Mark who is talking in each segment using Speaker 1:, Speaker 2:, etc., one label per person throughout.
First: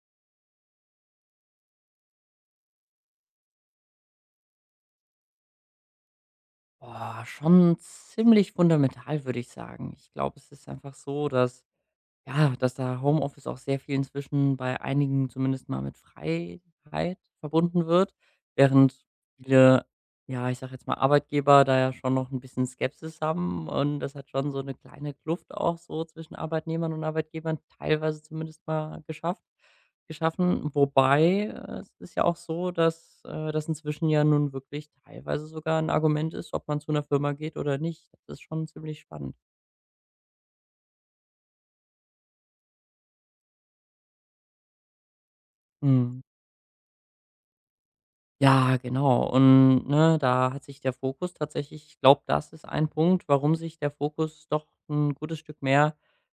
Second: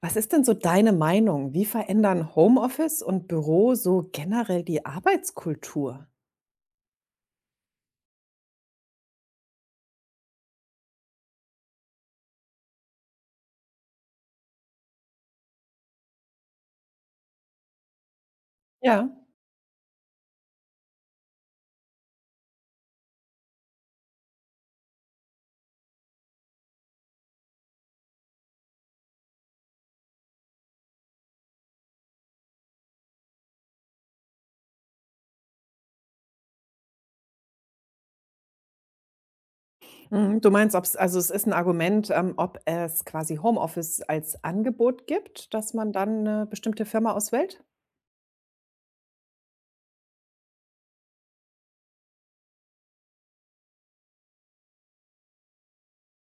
Speaker 1: Was ist denn so deine Meinung? Wie verändern Homeoffice und Büro so generell die Arbeitskultur?
Speaker 2: Oh, schon ziemlich fundamental, würde ich sagen. Ich glaube, es ist einfach so, dass da Homeoffice auch sehr viel inzwischen bei einigen zumindest mal mit Freiheit verbunden wird, während
Speaker 1: Ja,
Speaker 2: viele, ja, ich sage jetzt mal, Arbeitgeber da ja schon noch ein bisschen Skepsis haben und das hat schon so eine kleine Kluft auch so zwischen Arbeitnehmern und Arbeitgebern teilweise zumindest mal geschafft geschaffen. Wobei, es ist ja auch so, dass, das inzwischen ja nun wirklich teilweise sogar ein Argument ist, ob man zu einer Firma geht oder nicht. Das ist schon ziemlich spannend.
Speaker 1: mhm. Du meinst, ob's also es ist ein Argument, ob es quasi Homeoffice als Angebot gibt, dass man dann
Speaker 2: Mhm.
Speaker 1: eine bestimmte Firma auswählt?
Speaker 2: Ja, genau. Und, ne, da hat sich der Fokus tatsächlich. Ich glaube, das ist ein Punkt, warum sich der Fokus doch ein gutes Stück mehr,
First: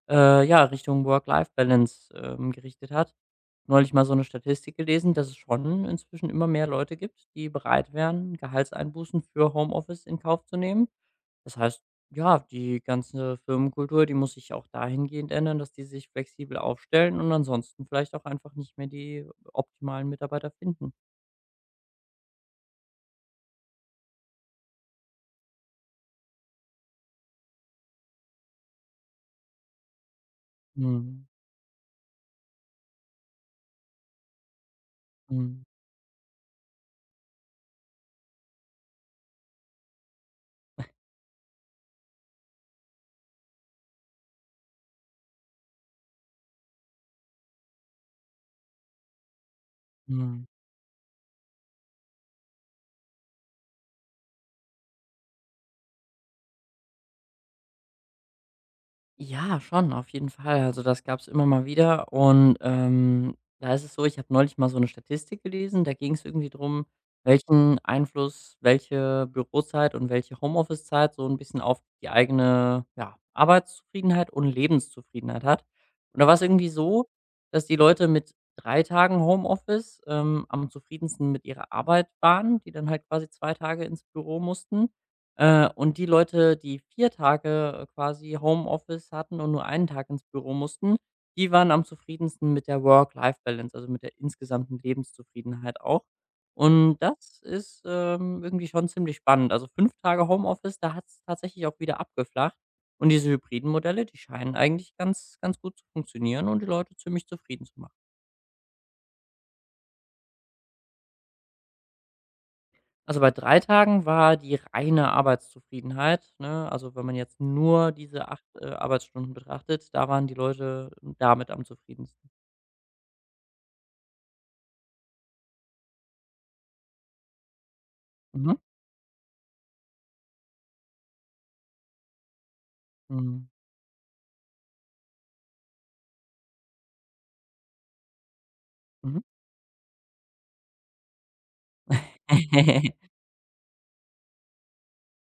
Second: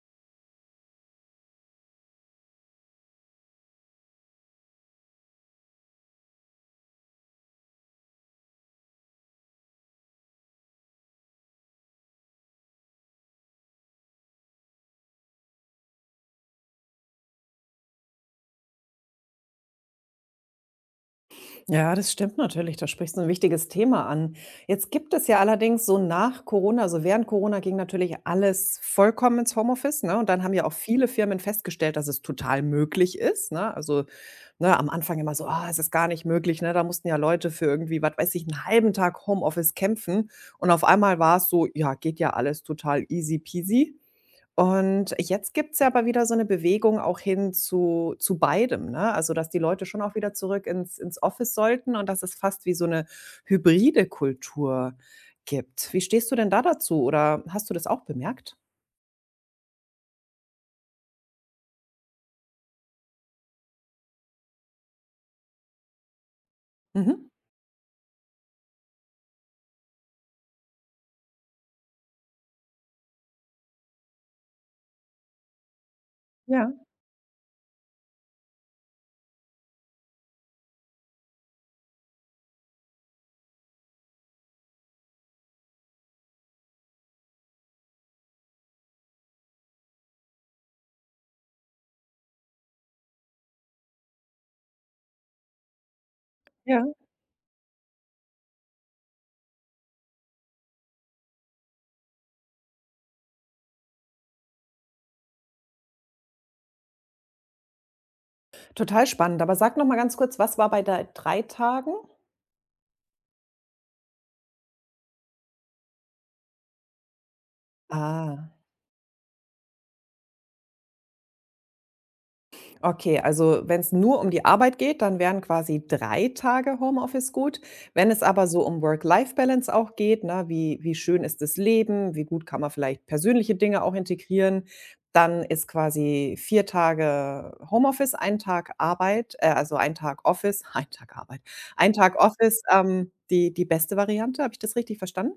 Speaker 2: ja, Richtung Work-Life-Balance, gerichtet hat. Neulich mal so eine Statistik gelesen, dass es schon inzwischen immer mehr Leute gibt, die bereit wären, Gehaltseinbußen für Homeoffice in Kauf zu nehmen. Das heißt, ja, die ganze Firmenkultur, die muss sich auch dahingehend ändern, dass die sich flexibel aufstellen und ansonsten vielleicht auch einfach nicht mehr die optimalen Mitarbeiter finden.
Speaker 1: Ja, das stimmt natürlich. Da sprichst du ein wichtiges Thema an. Jetzt gibt es ja allerdings so nach Corona also, während Corona ging natürlich alles vollkommen ins Homeoffice, ne? Und dann haben ja auch viele
Speaker 2: Mhm.
Speaker 1: Firmen festgestellt, dass es total möglich ist, ne? Also, ne, am Anfang immer so:
Speaker 2: Mhm,
Speaker 1: „Ah, es ist gar nicht möglich", ne? Da mussten ja Leute für irgendwie, was weiß ich, einen halben Tag Homeoffice kämpfen. Und auf einmal war es so: „Ja, geht ja alles total easy peasy." Und jetzt gibt es ja aber wieder so eine Bewegung auch hin zu beidem, ne? Also, dass die Leute schon auch wieder
Speaker 2: mhm.
Speaker 1: zurück ins Office sollten und dass es fast wie so eine hybride Kultur gibt. Wie stehst du denn da dazu oder hast du das auch bemerkt?
Speaker 2: Ja, schon, auf jeden Fall. Also, das gab es immer mal wieder und, da ist es so, ich habe neulich mal so eine Statistik gelesen, da ging es irgendwie drum,
Speaker 1: Mhm.
Speaker 2: welchen Einfluss welche Bürozeit und welche Homeoffice-Zeit so ein bisschen auf die eigene, ja, Arbeitszufriedenheit und Lebenszufriedenheit hat. Und da war es
Speaker 1: Ja,
Speaker 2: irgendwie so, dass die Leute mit 3 Tagen Homeoffice, am zufriedensten mit ihrer Arbeit waren, die dann halt quasi 2 Tage ins Büro mussten. Und die Leute, die 4 Tage, quasi Homeoffice hatten und nur einen Tag ins Büro mussten, die waren am zufriedensten mit der Work-Life-Balance, also mit der insgesamten Lebenszufriedenheit auch.
Speaker 1: ja.
Speaker 2: Und das ist, irgendwie schon ziemlich spannend. Also 5 Tage Homeoffice, da hat es tatsächlich auch wieder abgeflacht. Und diese hybriden Modelle, die scheinen eigentlich ganz ganz gut zu funktionieren und die Leute ziemlich zufrieden zu machen.
Speaker 1: Total spannend. Aber sag noch mal ganz kurz, was war bei de 3 Tagen?
Speaker 2: Also, bei 3 Tagen war die reine Arbeitszufriedenheit, ne? Also, wenn man jetzt nur diese 8
Speaker 1: Ah.
Speaker 2: Arbeitsstunden betrachtet, da waren die Leute damit am zufriedensten.
Speaker 1: Okay, also wenn es nur um die Arbeit geht, dann wären quasi 3 Tage Homeoffice gut. Wenn es aber
Speaker 2: Mhm.
Speaker 1: so um Work-Life-Balance auch geht, ne, wie schön ist das Leben, wie gut kann man vielleicht
Speaker 2: Mhm.
Speaker 1: persönliche Dinge auch integrieren, dann ist quasi 4 Tage Homeoffice, ein Tag
Speaker 2: Mhm.
Speaker 1: Arbeit, also ein Tag Office, ein Tag Arbeit, ein Tag Office, die beste Variante. Habe ich das richtig verstanden?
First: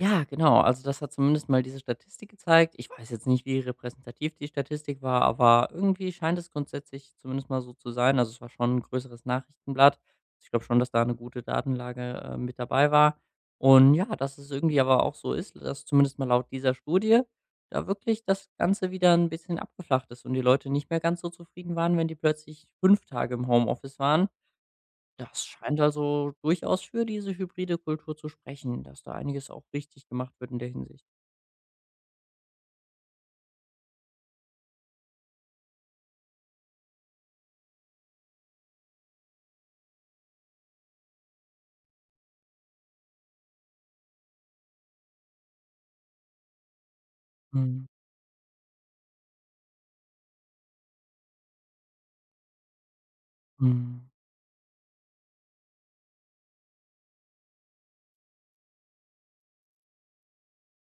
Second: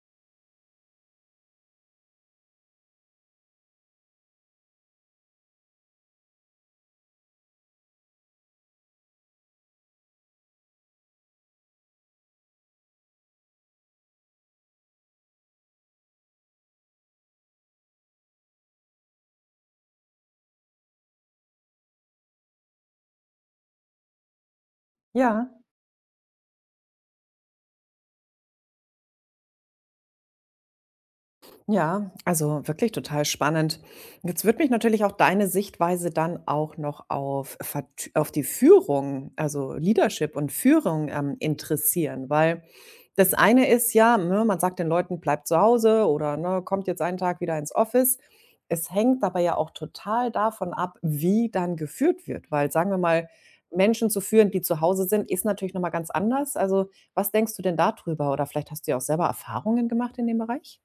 Speaker 2: Ja, genau. Also das hat zumindest mal diese Statistik gezeigt. Ich weiß jetzt nicht, wie repräsentativ die Statistik war, aber irgendwie scheint es grundsätzlich zumindest mal so zu sein. Also es war schon ein größeres Nachrichtenblatt. Ich glaube schon, dass da eine gute Datenlage mit dabei war. Und ja, dass es irgendwie aber auch so ist, dass zumindest mal laut dieser Studie da wirklich das Ganze wieder ein bisschen abgeflacht ist und die Leute nicht mehr ganz so zufrieden waren, wenn die plötzlich 5 Tage im Homeoffice waren, das
Speaker 1: Ja.
Speaker 2: scheint also durchaus für diese hybride Kultur zu sprechen, dass da einiges auch richtig gemacht wird in der Hinsicht.
Speaker 1: Ja, also wirklich total spannend. Jetzt würde mich natürlich auch deine Sichtweise dann auch noch auf, auf die Führung, also Leadership und Führung interessieren, weil das eine ist ja, ne, man sagt den Leuten, bleibt zu Hause oder ne, kommt jetzt einen Tag wieder ins
Speaker 2: Mhm.
Speaker 1: Office. Es hängt aber ja auch total davon ab, wie dann geführt wird, weil sagen wir mal, Menschen
Speaker 2: Mhm.
Speaker 1: zu führen, die zu Hause sind, ist natürlich nochmal ganz anders. Also was denkst du denn darüber? Oder vielleicht hast du ja auch selber Erfahrungen gemacht in dem Bereich?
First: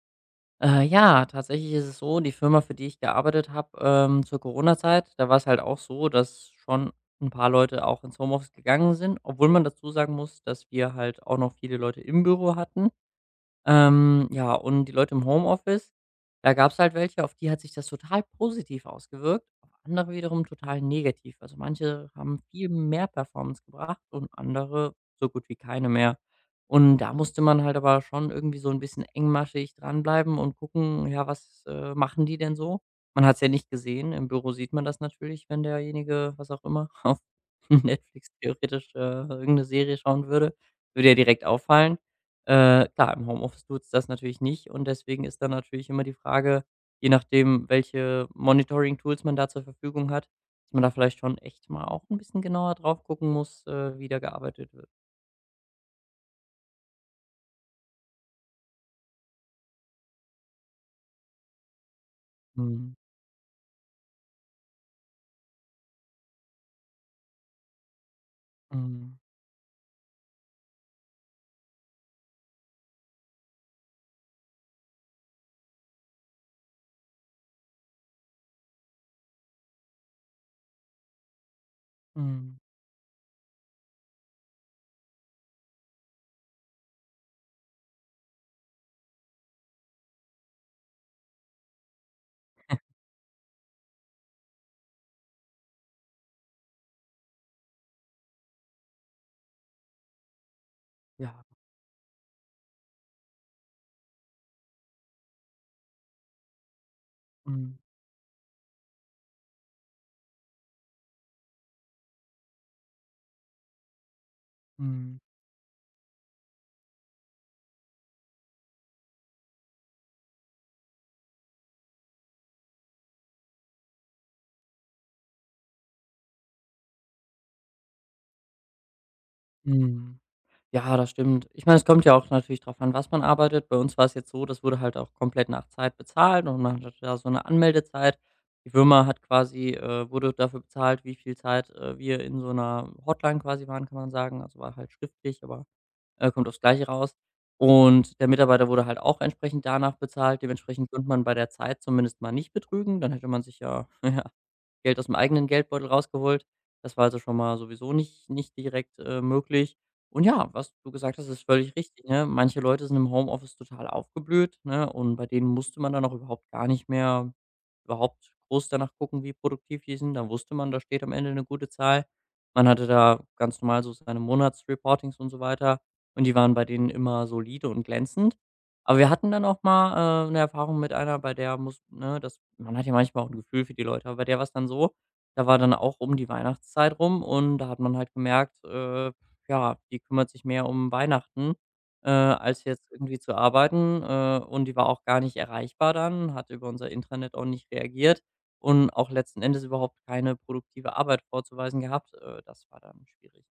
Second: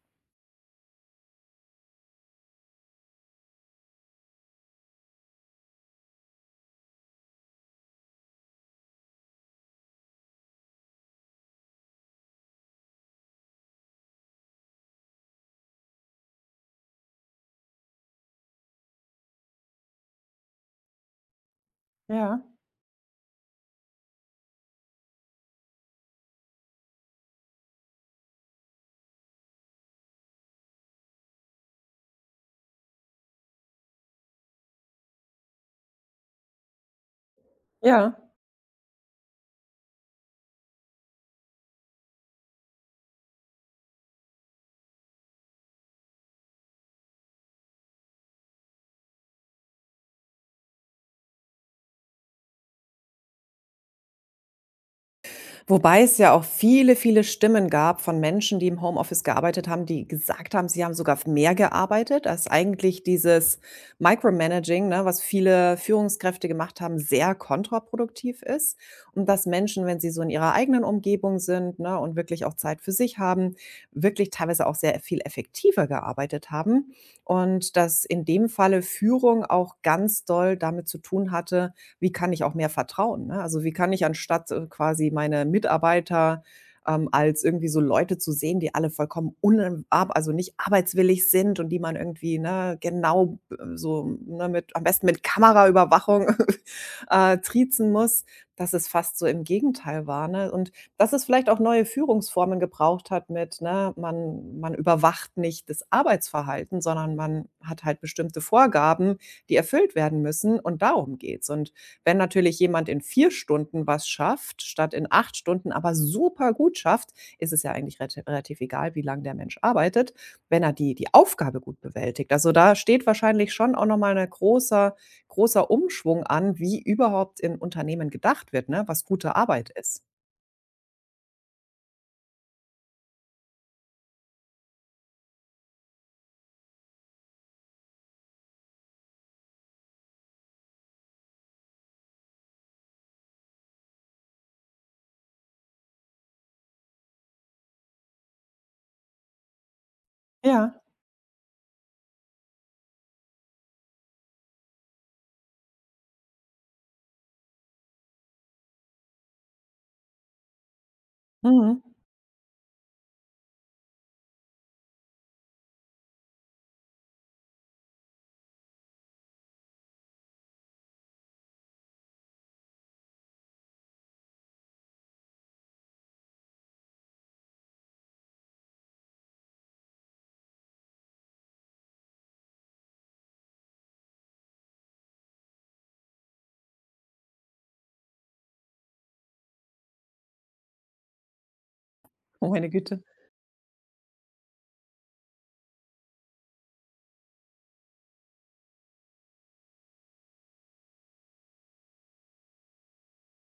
Speaker 2: Ja, tatsächlich ist es so, die Firma, für die ich gearbeitet habe, zur Corona-Zeit, da war es halt auch so, dass schon ein paar Leute auch ins Homeoffice gegangen sind, obwohl man dazu sagen muss, dass wir halt auch noch viele Leute im Büro hatten. Ja, und die Leute im Homeoffice, da gab's halt welche, auf die hat sich das total positiv ausgewirkt, auf andere wiederum total negativ. Also manche haben
Speaker 1: Ja.
Speaker 2: viel mehr Performance gebracht und andere so gut wie keine mehr. Und da musste man halt aber schon irgendwie so ein bisschen engmaschig dranbleiben und gucken, ja, was, machen die denn so? Man hat's ja nicht gesehen. Im Büro sieht man das natürlich, wenn derjenige, was auch immer, auf
Speaker 1: Ja.
Speaker 2: Netflix theoretisch, irgend 'ne Serie schauen würde, würde ja direkt auffallen. Klar, im Homeoffice tut es das natürlich nicht und deswegen ist dann natürlich immer die Frage, je nachdem, welche Monitoring-Tools man da zur Verfügung hat, dass man da vielleicht schon echt mal auch ein bisschen genauer drauf gucken muss, wie da gearbeitet wird.
Speaker 1: Wobei es ja auch viele, viele Stimmen gab von Menschen, die im Homeoffice gearbeitet haben, die gesagt haben, sie haben sogar mehr gearbeitet, als
Speaker 2: Mhm.
Speaker 1: eigentlich dieses Micromanaging, ne, was viele Führungskräfte gemacht haben, sehr kontraproduktiv ist.
Speaker 2: Mhm.
Speaker 1: Und dass Menschen, wenn sie so in ihrer eigenen Umgebung sind, ne, und wirklich auch Zeit für sich haben, wirklich teilweise auch sehr viel effektiver gearbeitet haben. Und dass in dem Falle Führung auch ganz doll damit zu tun hatte, wie kann ich auch
Speaker 2: Mhm.
Speaker 1: mehr vertrauen, ne? Also, wie kann ich anstatt, quasi meine Mitarbeiter, als irgendwie so Leute zu sehen, die alle vollkommen un ab also, nicht arbeitswillig sind und die man irgendwie, ne, genau b so, ne, mit am besten mit Kameraüberwachung, triezen muss, dass es fast so im Gegenteil war, ne? Und dass es
Speaker 2: Ja.
Speaker 1: vielleicht auch neue Führungsformen gebraucht hat mit, ne, man überwacht nicht das Arbeitsverhalten, sondern man
Speaker 2: Mhm.
Speaker 1: hat halt bestimmte Vorgaben, die erfüllt werden müssen und darum geht's. Und wenn natürlich jemand in 4 Stunden was schafft, statt in
Speaker 2: Mhm.
Speaker 1: 8 Stunden, aber super gut schafft, ist es ja eigentlich relativ egal, wie lange der Mensch arbeitet, wenn er die Aufgabe gut bewältigt. Also, da steht wahrscheinlich schon auch noch mal 'ne großer großer Umschwung an, wie überhaupt in Unternehmen gedacht wird, ne, was gute Arbeit ist.
Speaker 2: Mhm. Ja, das stimmt. Ich meine, es kommt ja auch natürlich drauf an, was man arbeitet. Bei uns war es jetzt so, das wurde halt auch komplett nach Zeit bezahlt und man hatte da so eine Anmeldezeit. Die Firma hat quasi wurde dafür bezahlt, wie viel Zeit, wir in so einer Hotline quasi waren, kann man sagen. Also, war halt schriftlich, aber, kommt aufs Gleiche raus. Und der Mitarbeiter wurde halt auch entsprechend danach bezahlt.
Speaker 1: Ja,
Speaker 2: Dementsprechend könnte man bei der Zeit zumindest mal nicht betrügen. Dann hätte man sich ja Geld aus dem eigenen Geldbeutel rausgeholt. Das war also schon mal sowieso nicht direkt, möglich. Und ja, was du gesagt hast, ist völlig
Speaker 1: mhm.
Speaker 2: richtig, ne? Manche Leute sind im Homeoffice total aufgeblüht, ne, und bei denen musste man dann auch überhaupt gar nicht mehr überhaupt groß danach gucken, wie produktiv die sind. Dann wusste man, da steht am Ende eine gute Zahl. Man hatte da ganz normal so seine Monatsreportings und so weiter und die waren bei denen immer solide und glänzend. Aber wir hatten dann auch mal, 'ne Erfahrung mit einer, bei der muss ne, das man hat ja manchmal auch ein Gefühl für die Leute, aber bei der war's dann so, da war dann auch um die Weihnachtszeit rum und da hat man halt gemerkt, ja, die kümmert sich mehr um Weihnachten,
Speaker 1: Oh,
Speaker 2: als
Speaker 1: meine
Speaker 2: jetzt
Speaker 1: Güte.
Speaker 2: irgendwie zu arbeiten, und die war auch gar nicht erreichbar dann, hat über unser Intranet auch nicht reagiert und auch letzten Endes überhaupt keine produktive Arbeit vorzuweisen gehabt. Das war dann schwierig.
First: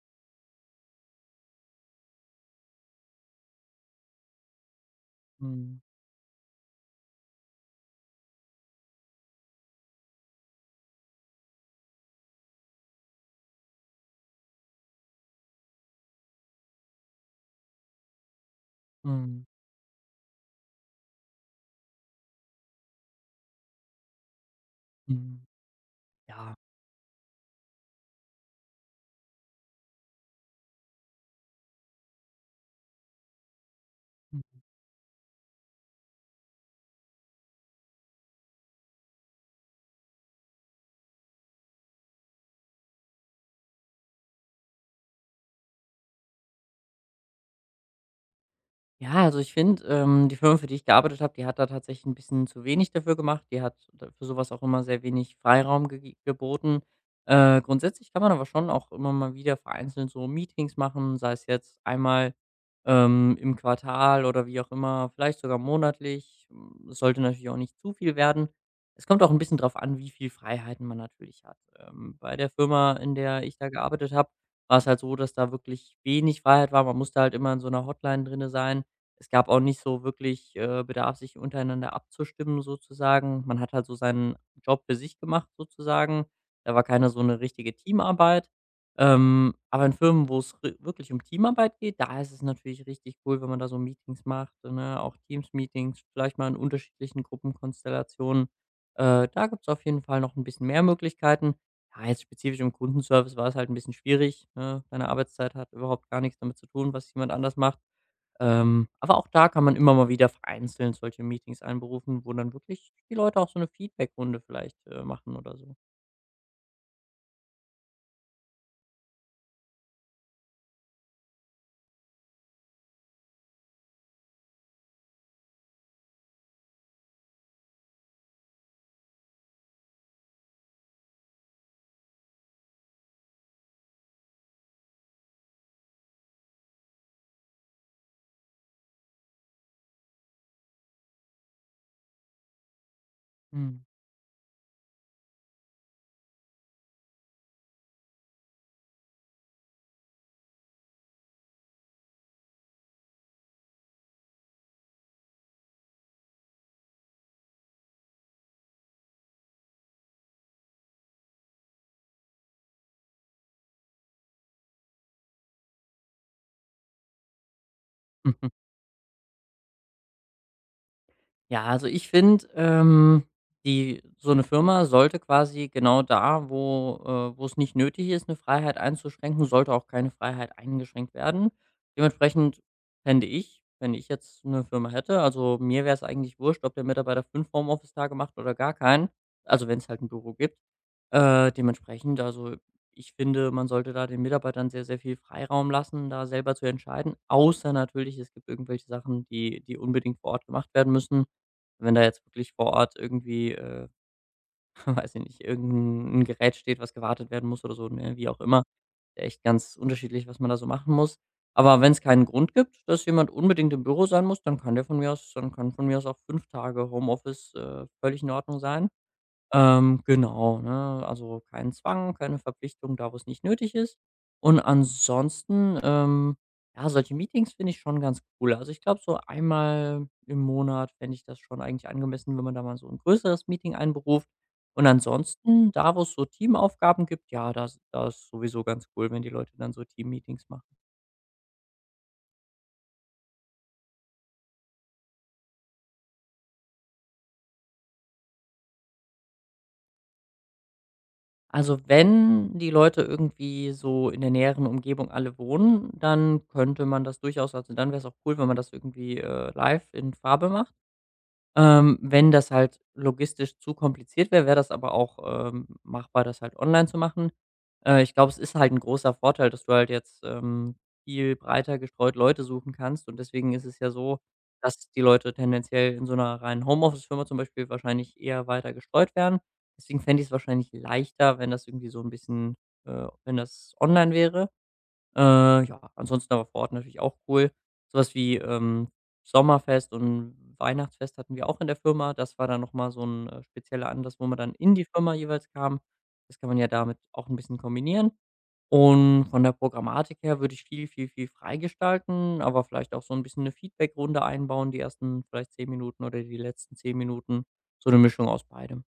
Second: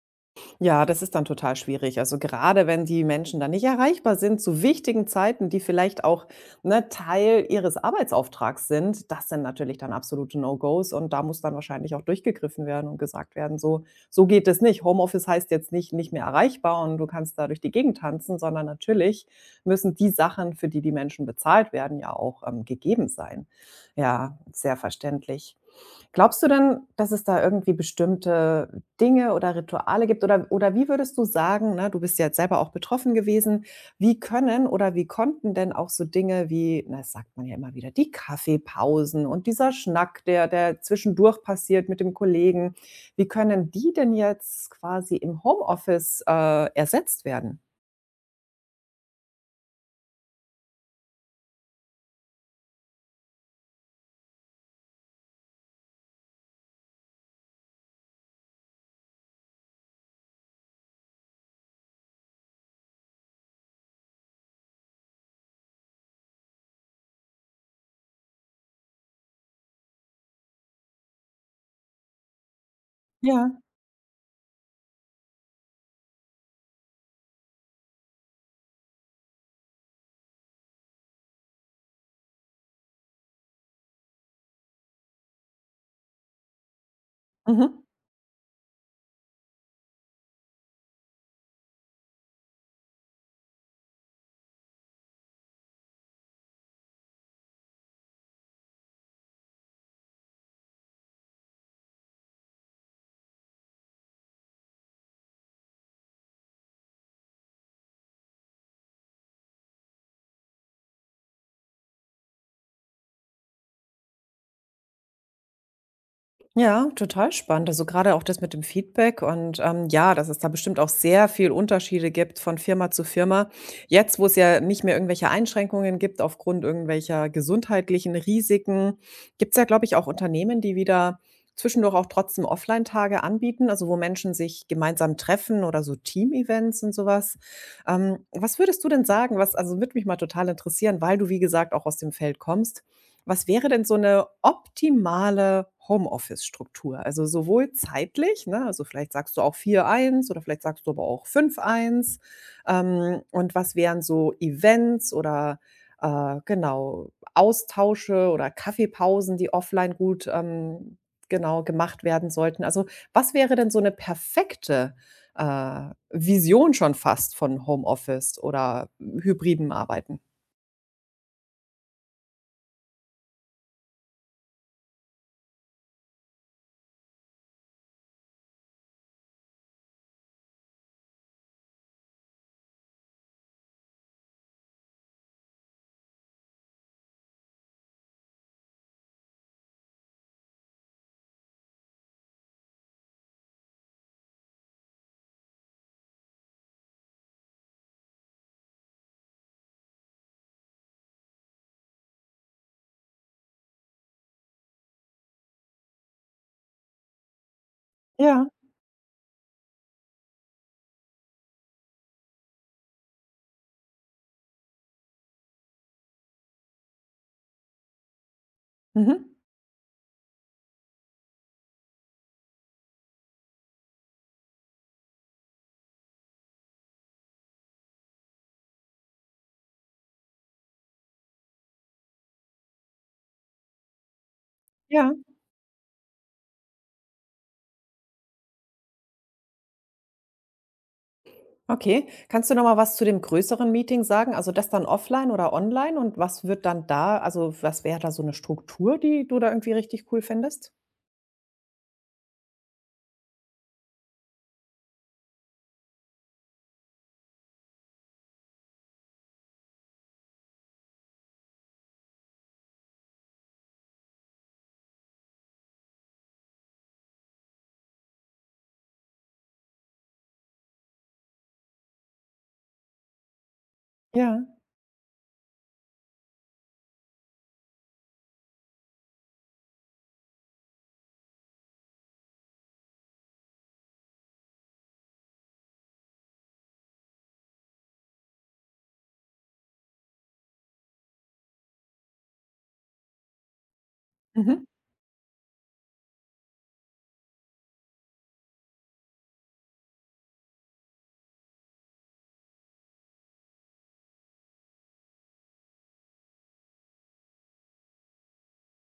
Speaker 1: Ja, das ist dann total schwierig. Also gerade wenn die Menschen dann nicht erreichbar sind zu wichtigen Zeiten, die
Speaker 2: Mhm.
Speaker 1: vielleicht auch ne, Teil ihres Arbeitsauftrags sind, das sind natürlich dann absolute No-Gos und da muss dann wahrscheinlich auch durchgegriffen werden und gesagt werden, so, so geht es nicht. Homeoffice heißt jetzt nicht, nicht mehr erreichbar, und du kannst da durch die Gegend tanzen, sondern natürlich
Speaker 2: Mhm.
Speaker 1: müssen die Sachen, für die die Menschen bezahlt werden, ja auch gegeben sein. Ja, sehr
Speaker 2: Mhm.
Speaker 1: verständlich. Glaubst du
Speaker 2: Ja.
Speaker 1: denn, dass es da irgendwie bestimmte Dinge oder Rituale gibt? Oder wie würdest du sagen, ne, du bist ja jetzt selber auch betroffen gewesen, wie können oder wie konnten denn auch so Dinge wie, na, das sagt man ja immer wieder, die Kaffeepausen und dieser Schnack, der zwischendurch passiert mit dem Kollegen, wie können die denn jetzt quasi im Homeoffice, ersetzt werden?
Speaker 2: Ja, also ich finde, die Firma, für die ich gearbeitet habe, die hat da tatsächlich ein bisschen zu wenig dafür gemacht. Die hat da für sowas auch immer sehr wenig Freiraum gege geboten. Grundsätzlich kann man aber schon auch immer mal wieder vereinzelt so Meetings machen, sei es jetzt einmal, im Quartal oder wie auch immer, vielleicht sogar monatlich. Hm, es sollte natürlich auch nicht zu viel werden. Es kommt auch ein bisschen drauf an, wie viel Freiheiten man natürlich hat. Bei der Firma, in der
Speaker 1: Ja.
Speaker 2: ich da gearbeitet habe, war es halt so, dass da wirklich wenig Freiheit war. Man musste halt immer in so einer Hotline drinne sein. Es gab auch nicht so wirklich, Bedarf, sich untereinander abzustimmen sozusagen. Man hat halt so seinen Job für sich gemacht sozusagen. Da war keine so eine richtige
Speaker 1: Mhm.
Speaker 2: Teamarbeit. Aber in Firmen, wo's ri wirklich um Teamarbeit geht, da ist es natürlich richtig cool, wenn man da so Meetings macht, ne, auch Teams-Meetings, vielleicht mal in unterschiedlichen Gruppenkonstellationen. Da gibt's auf jeden Fall noch ein bisschen mehr Möglichkeiten. Ja, jetzt spezifisch im Kundenservice war es halt ein bisschen schwierig, ne? Deine Arbeitszeit hat überhaupt gar nichts damit zu tun, was jemand anders macht. Aber auch da kann man immer mal wieder vereinzelt solche Meetings einberufen, wo dann wirklich die Leute auch so eine Feedbackrunde vielleicht, machen oder so.
Speaker 1: Ja, total spannend. Also gerade auch das mit dem Feedback und ja, dass es da bestimmt auch sehr viel Unterschiede gibt von Firma zu Firma. Jetzt, wo es ja nicht mehr irgendwelche Einschränkungen gibt aufgrund irgendwelcher gesundheitlichen Risiken, gibt es ja, glaube ich, auch Unternehmen, die wieder zwischendurch auch trotzdem Offline-Tage anbieten, also wo Menschen sich gemeinsam treffen oder so Team-Events und sowas. Was würdest du denn sagen? Also würde mich mal total interessieren, weil du, wie gesagt, auch aus dem Feld kommst. Was wäre
Speaker 2: Mhm.
Speaker 1: denn so eine optimale Homeoffice-Struktur? Also, sowohl zeitlich, ne, also, vielleicht sagst du auch vier eins oder vielleicht sagst du aber auch 5:1. Und was wären so Events oder, genau, Austausche oder Kaffeepausen, die offline gut, genau, gemacht werden sollten? Also, was wäre denn so eine perfekte, Vision schon fast von Homeoffice oder hybriden Arbeiten?
Speaker 2: Ja, also ich finde, die so eine Firma sollte quasi genau da, wo wo's nicht nötig ist, eine Freiheit einzuschränken, sollte auch keine Freiheit eingeschränkt werden. Dementsprechend fände ich, wenn ich jetzt eine Firma hätte, also mir wäre es eigentlich wurscht, ob der Mitarbeiter 5 Homeoffice-Tage macht oder gar keinen, also wenn es halt ein Büro gibt. Dementsprechend, also ich finde, man sollte da den Mitarbeitern sehr, sehr viel Freiraum lassen, da selber zu entscheiden. Außer natürlich, es gibt irgendwelche Sachen, die, die unbedingt vor Ort gemacht werden müssen. Wenn da jetzt wirklich vor Ort irgendwie, weiß ich nicht, irgendein Gerät steht, was gewartet werden muss oder so, ne, wie auch
Speaker 1: Ja.
Speaker 2: immer. Echt ganz unterschiedlich, was man da so machen muss. Aber wenn es keinen Grund gibt, dass jemand unbedingt im Büro sein muss, dann kann der von mir aus, dann kann von mir aus auch 5 Tage Homeoffice völlig in Ordnung sein.
Speaker 1: Mhm.
Speaker 2: Genau, ne? Also kein Zwang, keine Verpflichtung da, wo es nicht nötig ist. Und ansonsten, ja, solche Meetings finde ich schon ganz cool. Also ich glaube, so einmal im Monat fände ich das schon eigentlich angemessen, wenn man da mal so ein größeres Meeting einberuft. Und
Speaker 1: Ja.
Speaker 2: ansonsten, da wo es so Teamaufgaben gibt, ja, das ist sowieso ganz cool, wenn die Leute dann so Teammeetings machen.
Speaker 1: Okay. Kannst du noch mal was zu dem größeren Meeting sagen? Also das dann offline oder online und was wird dann da also was wäre da so eine Struktur, die du da irgendwie richtig cool fändest?
Speaker 2: Also, wenn die Leute irgendwie so in der näheren Umgebung alle wohnen, dann könnte man das durchaus, also, dann wäre es auch cool, wenn man das irgendwie, live in Farbe macht. Wenn das halt logistisch zu kompliziert wäre, wäre das aber auch, machbar, das halt online zu machen. Ich glaube, es ist halt ein großer Vorteil, dass du halt jetzt, viel breiter gestreut Leute suchen kannst und deswegen ist es ja so,
Speaker 1: Ja.
Speaker 2: dass die Leute tendenziell in so einer reinen Homeoffice-Firma zum Beispiel wahrscheinlich eher weiter gestreut werden. Deswegen fände ich es wahrscheinlich leichter, wenn das irgendwie so ein bisschen wenn das online wäre. Ja, ansonsten aber vor Ort natürlich auch cool. So was wie, Sommerfest und Weihnachtsfest hatten wir auch in der Firma. Das war dann noch mal so ein spezieller Anlass, wo man dann
Speaker 1: Mhm.
Speaker 2: in die Firma jeweils kam. Das kann man ja damit auch ein bisschen kombinieren. Und von der Programmatik her würde ich viel, viel, viel freigestalten, aber vielleicht auch so ein bisschen 'ne Feedbackrunde einbauen, die ersten vielleicht 10 Minuten oder die letzten 10 Minuten. So eine Mischung aus beidem.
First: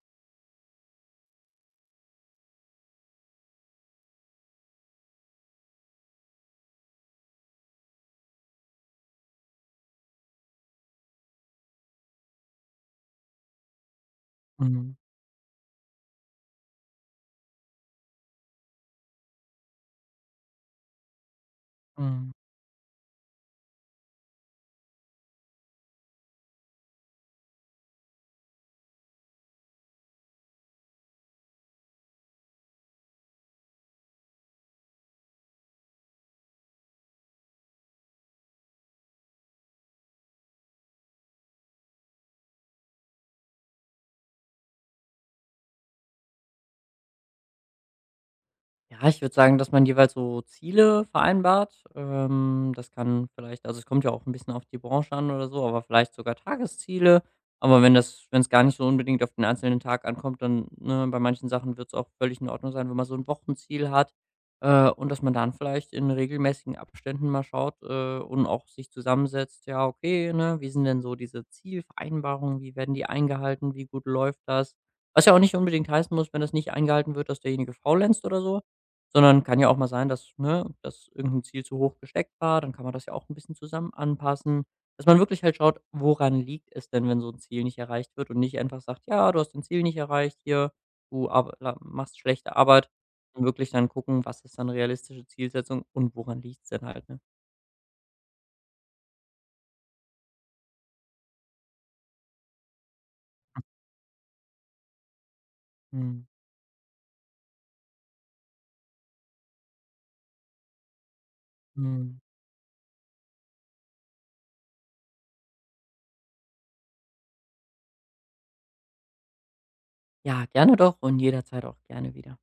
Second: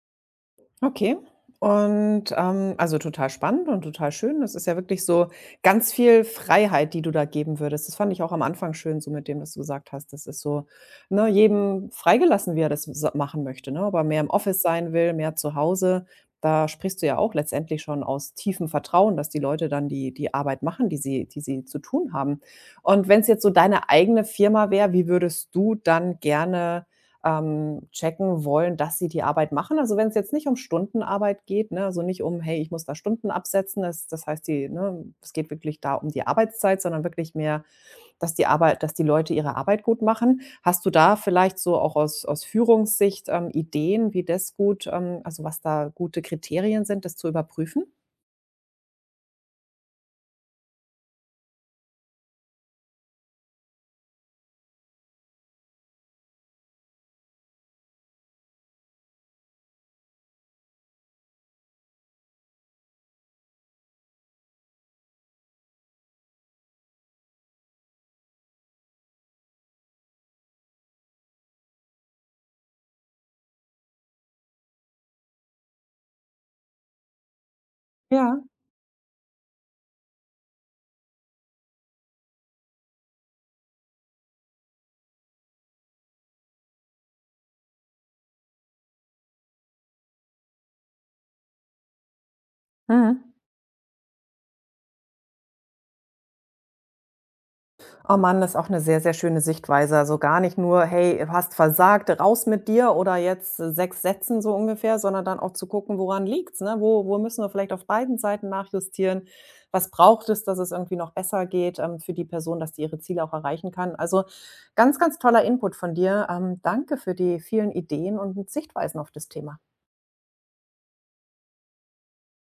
Speaker 1: Okay. Und also total spannend und total schön. Das ist ja wirklich so ganz viel Freiheit, die du da geben würdest. Das fand ich auch am Anfang schön, so mit dem, was du gesagt hast. Das ist so, ne, jedem freigelassen, wie er das s machen möchte, ne? Ob er mehr im Office sein
Speaker 2: Mhm.
Speaker 1: will, mehr zu Hause. Da sprichst du ja auch letztendlich schon aus tiefem Vertrauen, dass die Leute dann die Arbeit machen, die sie zu tun
Speaker 2: Mhm.
Speaker 1: haben. Und wenn es jetzt so deine eigene Firma wäre, wie würdest du dann gerne checken wollen, dass sie die Arbeit machen. Also wenn es jetzt nicht um Stundenarbeit geht, ne, also nicht um: „Hey, ich muss da Stunden absetzen", das heißt, die ne, es geht wirklich da um die Arbeitszeit, sondern wirklich mehr, dass die Leute ihre Arbeit gut machen. Hast du da vielleicht so auch aus Führungssicht, Ideen, wie das gut also was da gute Kriterien sind, das zu überprüfen?
Speaker 2: Ja, ich würde sagen, dass man jeweils so Ziele vereinbart. Das kann vielleicht, also, es kommt ja auch ein bisschen auf die Branche an oder so, aber vielleicht sogar Tagesziele. Aber wenn es gar nicht so unbedingt auf den einzelnen Tag ankommt, dann ne, bei manchen Sachen wird es auch völlig in Ordnung sein, wenn man so ein Wochenziel hat, und dass man dann vielleicht in regelmäßigen Abständen mal schaut, und auch sich zusammensetzt: „Ja, okay, ne, wie sind denn so diese Zielvereinbarungen? Wie werden die eingehalten? Wie gut läuft das?" Was ja auch nicht unbedingt heißen muss, wenn das nicht eingehalten wird, dass derjenige faulenzt oder
Speaker 1: Ja,
Speaker 2: so. Sondern kann ja auch mal sein, dass ne, dass irgendein Ziel zu hoch gesteckt war, dann kann man das ja auch ein bisschen zusammen anpassen. Dass man wirklich halt schaut, woran liegt es denn, wenn so ein Ziel nicht erreicht wird und nicht einfach sagt: „Ja, du hast dein Ziel nicht erreicht hier, du arbe la machst schlechte Arbeit."
Speaker 1: mhm.
Speaker 2: Und wirklich dann gucken, was ist dann realistische Zielsetzung und woran liegt's denn halt, ne?
Speaker 1: Oh Mann, das ist auch eine sehr, sehr schöne Sichtweise. Also, gar nicht nur: „Hey, du hast versagt, raus mit dir oder jetzt 6 Sätzen", so ungefähr, sondern dann auch zu gucken,
Speaker 2: Mhm,
Speaker 1: woran liegt's, ne? Wo müssen wir vielleicht auf beiden Seiten nachjustieren? Was braucht es, dass es irgendwie noch besser geht, für
Speaker 2: mhm.
Speaker 1: die Person, dass die ihre Ziele auch erreichen kann? Also, ganz, ganz toller Input von dir. Danke für die vielen Ideen und Sichtweisen auf das Thema.
Speaker 2: Ja, gerne doch und jederzeit auch gerne wieder.